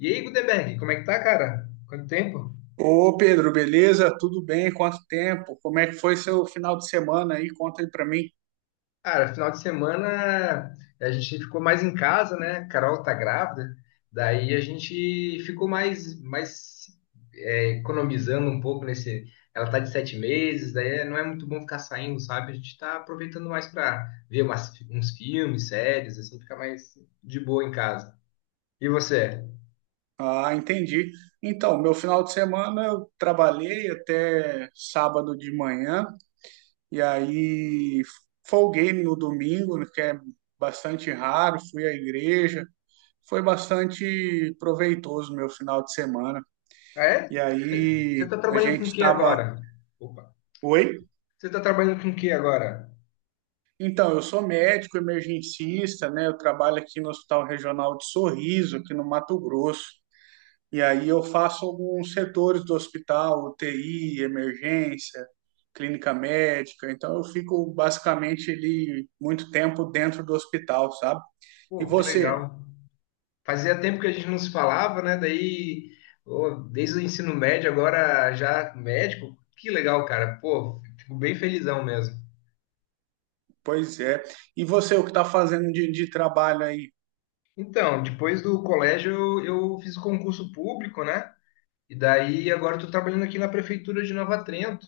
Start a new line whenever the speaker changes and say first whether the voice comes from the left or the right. left: E aí, Gutenberg, como é que tá, cara? Quanto tempo?
right: Ô Pedro, beleza? Tudo bem? Quanto tempo? Como é que foi seu final de semana aí? Conta aí pra mim.
left: Cara, final de semana a gente ficou mais em casa, né? A Carol tá grávida, daí a gente ficou mais economizando um pouco nesse. Ela tá de 7 meses, daí não é muito bom ficar saindo, sabe? A gente tá aproveitando mais pra ver uns filmes, séries, assim, ficar mais de boa em casa. E você?
right: Ah, entendi. Então, meu final de semana eu trabalhei até sábado de manhã e aí folguei no domingo, né, que é bastante raro. Fui à igreja, foi bastante proveitoso meu final de semana.
left: Ah, é?
right: E
left: Você
right: aí
left: tá
right: a
left: trabalhando
right: gente
left: com o que
right: estava.
left: agora? Opa!
right: Oi?
left: Você tá trabalhando com o que agora?
right: Então, eu sou médico emergencista, né? Eu trabalho aqui no Hospital Regional de Sorriso, aqui no Mato Grosso. E aí eu faço alguns setores do hospital, UTI, emergência, clínica médica. Então, eu fico basicamente ali muito tempo dentro do hospital, sabe? E
left: Pô, que
right: você?
left: legal. Fazia tempo que a gente não se falava, né? Daí, ô, desde o ensino médio, agora já médico. Que legal, cara. Pô, fico bem felizão mesmo.
right: Pois é. E você, o que está fazendo de trabalho aí?
left: Então, depois do colégio eu fiz o concurso público, né? E daí agora estou trabalhando aqui na prefeitura de Nova Trento,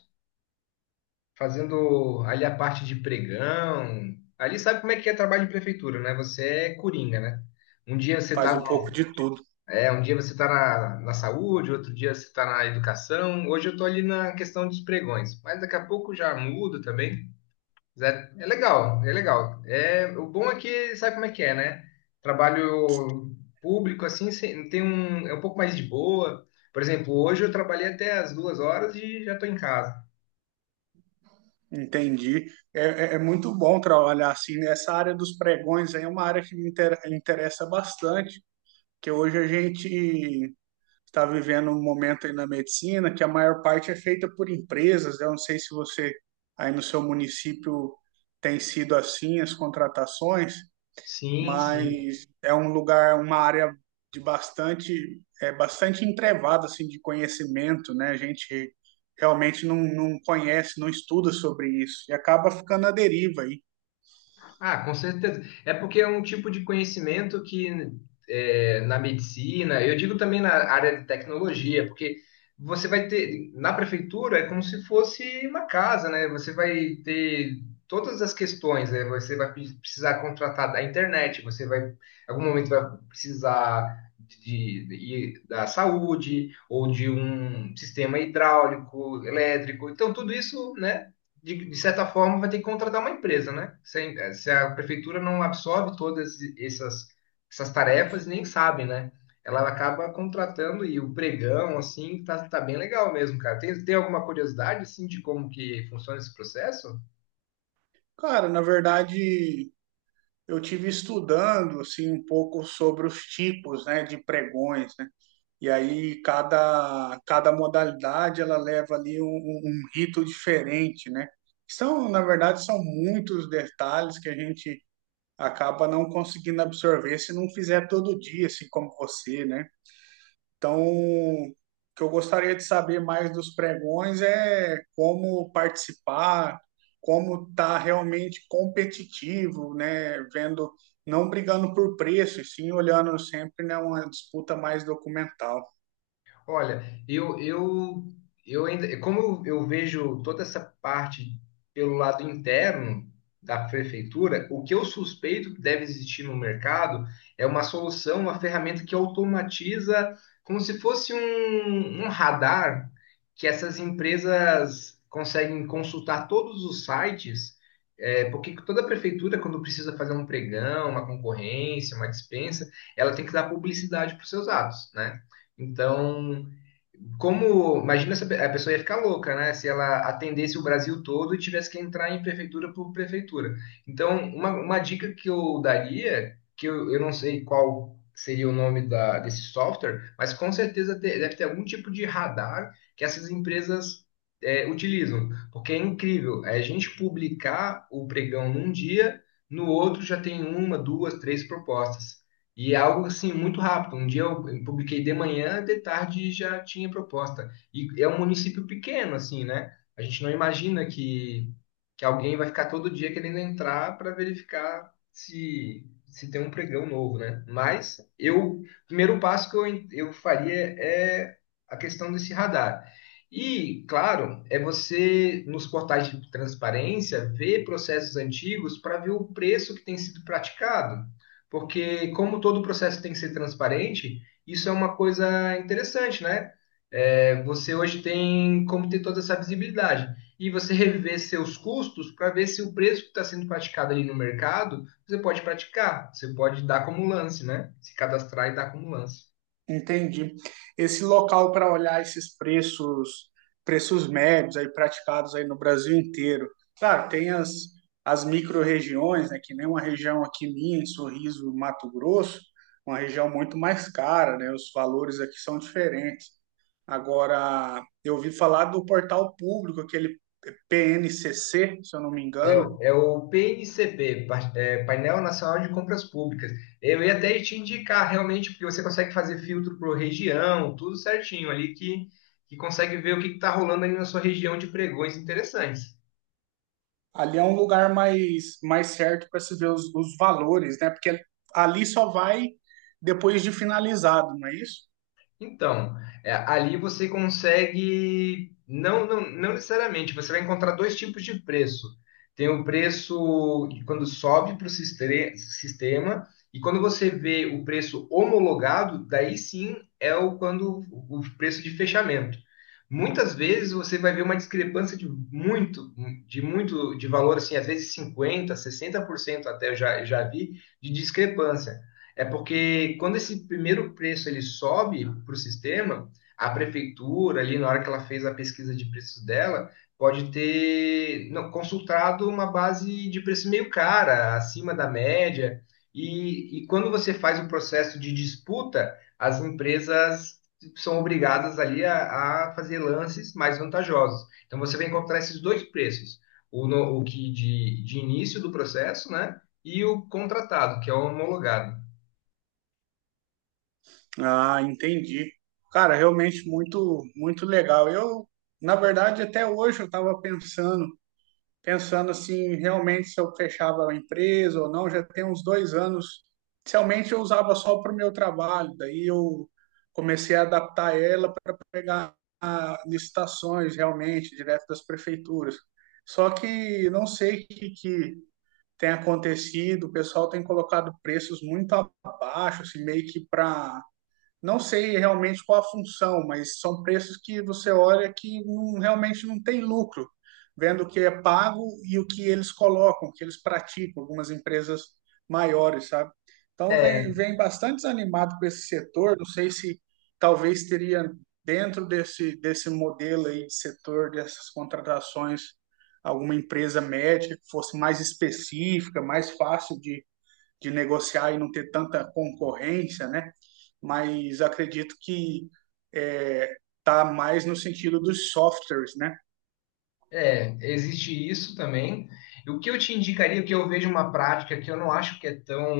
left: fazendo ali a parte de pregão. Ali sabe como é que é trabalho de prefeitura, né? Você é coringa, né? Um dia você tá
right: Faz um pouco de tudo.
left: É, um dia você está na, saúde, outro dia você está na educação. Hoje eu estou ali na questão dos pregões, mas daqui a pouco já mudo também. Mas é legal, é legal. O bom é que sabe como é que é, né? Trabalho público assim é um pouco mais de boa. Por exemplo, hoje eu trabalhei até as 2 horas e já estou em casa.
right: Entendi. É, é muito bom trabalhar assim, né? Essa área dos pregões aí é uma área que me interessa bastante. Que hoje a gente está vivendo um momento aí na medicina que a maior parte é feita por empresas, né? Eu não sei se você aí no seu município tem sido assim as contratações,
left: Sim, sim.
right: mas é um lugar, uma área de bastante, é bastante entrevada assim de conhecimento, né? A gente realmente não conhece, não estuda sobre isso e acaba ficando à deriva aí.
left: Ah, com certeza. É porque é um tipo de conhecimento que na medicina, eu digo também na área de tecnologia, porque você vai ter, na prefeitura é como se fosse uma casa, né? Você vai ter todas as questões, né? Você vai precisar contratar da internet, você vai, em algum momento vai precisar de, da saúde ou de um sistema hidráulico, elétrico. Então, tudo isso, né? De certa forma, vai ter que contratar uma empresa, né? Se a prefeitura não absorve todas essas tarefas, nem sabe, né? Ela acaba contratando e o pregão, assim, tá, tá bem legal mesmo, cara. Tem alguma curiosidade, assim, de como que funciona esse processo?
right: Cara, na verdade, eu tive estudando assim um pouco sobre os tipos, né, de pregões, né? E aí cada modalidade ela leva ali um, um rito diferente, né? São, na verdade, são muitos detalhes que a gente acaba não conseguindo absorver se não fizer todo dia, assim como você, né? Então, o que eu gostaria de saber mais dos pregões é como participar, como estar realmente competitivo, né? Vendo, não brigando por preço, e sim olhando sempre, né, uma disputa mais documental.
left: Olha, eu ainda, como eu vejo toda essa parte pelo lado interno da prefeitura, o que eu suspeito que deve existir no mercado é uma solução, uma ferramenta que automatiza, como se fosse um radar que essas empresas conseguem consultar todos os sites, porque toda prefeitura, quando precisa fazer um pregão, uma concorrência, uma dispensa, ela tem que dar publicidade para os seus atos, né? Então, como, imagina se a pessoa ia ficar louca, né? Se ela atendesse o Brasil todo e tivesse que entrar em prefeitura por prefeitura. Então, uma dica que eu daria, que eu não sei qual seria o nome desse software, mas com certeza deve ter algum tipo de radar que essas empresas utilizam. Porque é incrível, é a gente publicar o pregão num dia, no outro já tem uma, duas, três propostas. E é algo assim muito rápido. Um dia eu publiquei de manhã, de tarde já tinha proposta. E é um município pequeno, assim, né? A gente não imagina que alguém vai ficar todo dia querendo entrar para verificar se tem um pregão novo, né? Mas eu, o primeiro passo que eu faria é a questão desse radar. E, claro, é você, nos portais de transparência, ver processos antigos para ver o preço que tem sido praticado porque como todo o processo tem que ser transparente, isso é uma coisa interessante, né? Você hoje tem como ter toda essa visibilidade e você rever seus custos para ver se o preço que está sendo praticado ali no mercado você pode praticar, você pode dar como lance, né? Se cadastrar e dar como lance.
right: Entendi. Esse local para olhar esses preços, preços médios aí praticados aí no Brasil inteiro. Claro, tem as, as micro-regiões, né, que nem uma região aqui minha, em Sorriso, Mato Grosso, uma região muito mais cara, né? Os valores aqui são diferentes. Agora, eu ouvi falar do portal público, aquele PNCC, se eu não me
left: É,
right: engano.
left: o- é o PNCP, Painel Nacional de Compras Públicas. Eu ia até te indicar realmente, porque você consegue fazer filtro por região, tudo certinho ali, que consegue ver o que está rolando ali na sua região de pregões interessantes.
right: Ali é um lugar mais, mais certo para se ver os valores, né? Porque ali só vai depois de finalizado, não é isso?
left: Então, ali você consegue, não, não, não necessariamente, você vai encontrar dois tipos de preço. Tem o preço de quando sobe para o sistema, e quando você vê o preço homologado, daí sim é o quando o preço de fechamento. Muitas vezes você vai ver uma discrepância de valor, assim, às vezes 50, 60% até eu já vi, de discrepância. É porque quando esse primeiro preço ele sobe para o sistema, a prefeitura, ali na hora que ela fez a pesquisa de preços dela, pode ter não, consultado uma base de preço meio cara, acima da média. E quando você faz o processo de disputa, as empresas são obrigadas ali a fazer lances mais vantajosos. Então você vai encontrar esses dois preços, o, no- o que de início do processo, né? E o contratado, que é o homologado.
right: Ah, entendi. Cara, realmente muito, muito legal. Eu, na verdade, até hoje eu estava pensando assim, realmente se eu fechava a empresa ou não, já tem uns 2 anos. Inicialmente eu usava só para o meu trabalho, daí eu comecei a adaptar ela para pegar licitações realmente, direto das prefeituras. Só que não sei o que, que tem acontecido, o pessoal tem colocado preços muito abaixo, assim, meio que para não sei realmente qual a função, mas são preços que você olha que realmente não tem lucro, vendo o que é pago e o que eles colocam, o que eles praticam, algumas empresas maiores, sabe? Então, vem,
left: É,
right: vem bastante desanimado com esse setor. Não sei se talvez teria dentro desse modelo aí de setor, dessas contratações, alguma empresa média que fosse mais específica, mais fácil de negociar e não ter tanta concorrência, né? Mas acredito que é, tá mais no sentido dos softwares, né?
left: existe isso também. E o que eu te indicaria, que eu vejo uma prática que eu não acho que é tão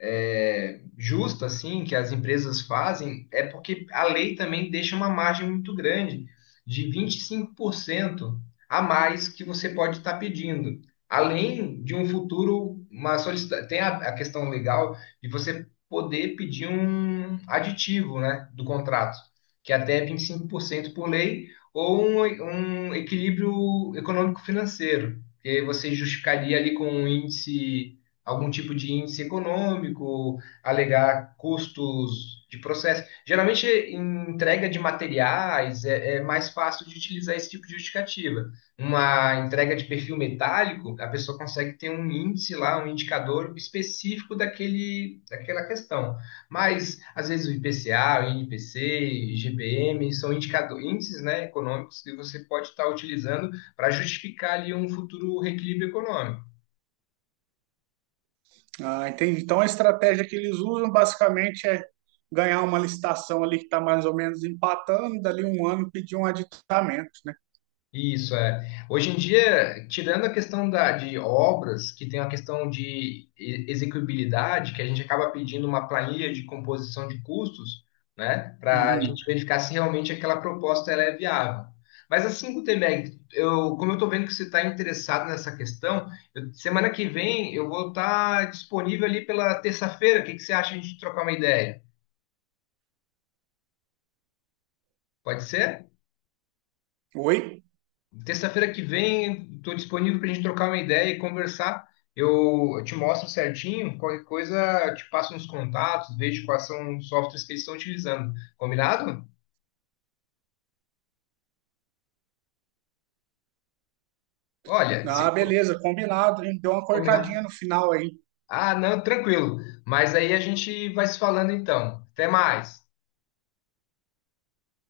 left: justa assim que as empresas fazem é porque a lei também deixa uma margem muito grande de 25% a mais que você pode estar pedindo. Além de um futuro, tem a questão legal de você poder pedir um aditivo, né, do contrato, que é até 25% por cento por lei, ou um equilíbrio econômico-financeiro, que você justificaria ali com um índice, algum tipo de índice econômico, alegar custos de processo. Geralmente, em entrega de materiais, é mais fácil de utilizar esse tipo de justificativa. Uma entrega de perfil metálico, a pessoa consegue ter um índice lá, um indicador específico daquele, daquela questão. Mas, às vezes, o IPCA, o INPC, GPM, são indicador, índices, né, econômicos que você pode estar utilizando para justificar ali um futuro reequilíbrio econômico.
right: Ah, entendi. Então a estratégia que eles usam basicamente é ganhar uma licitação ali que está mais ou menos empatando, dali um ano pedir um aditamento, né?
left: Isso é. Hoje em dia, tirando a questão da, de obras, que tem a questão de execuibilidade, que a gente acaba pedindo uma planilha de composição de custos, né, para a
right: Uhum.
left: gente verificar se realmente aquela proposta ela é viável. Mas assim, Gutenberg, eu, como eu estou vendo que você está interessado nessa questão, semana que vem eu vou estar disponível ali pela terça-feira. O que que você acha de a gente trocar uma ideia? Pode ser?
right: Oi?
left: Terça-feira que vem, estou disponível para a gente trocar uma ideia e conversar. Eu te mostro certinho, qualquer coisa, eu te passo uns contatos, vejo quais são os softwares que eles estão utilizando. Combinado? Olha, se
right: Ah, beleza, combinado, hein? Deu uma
left: combinado.
right: cortadinha no final aí.
left: Ah, não, tranquilo. Mas aí a gente vai se falando então. Até mais.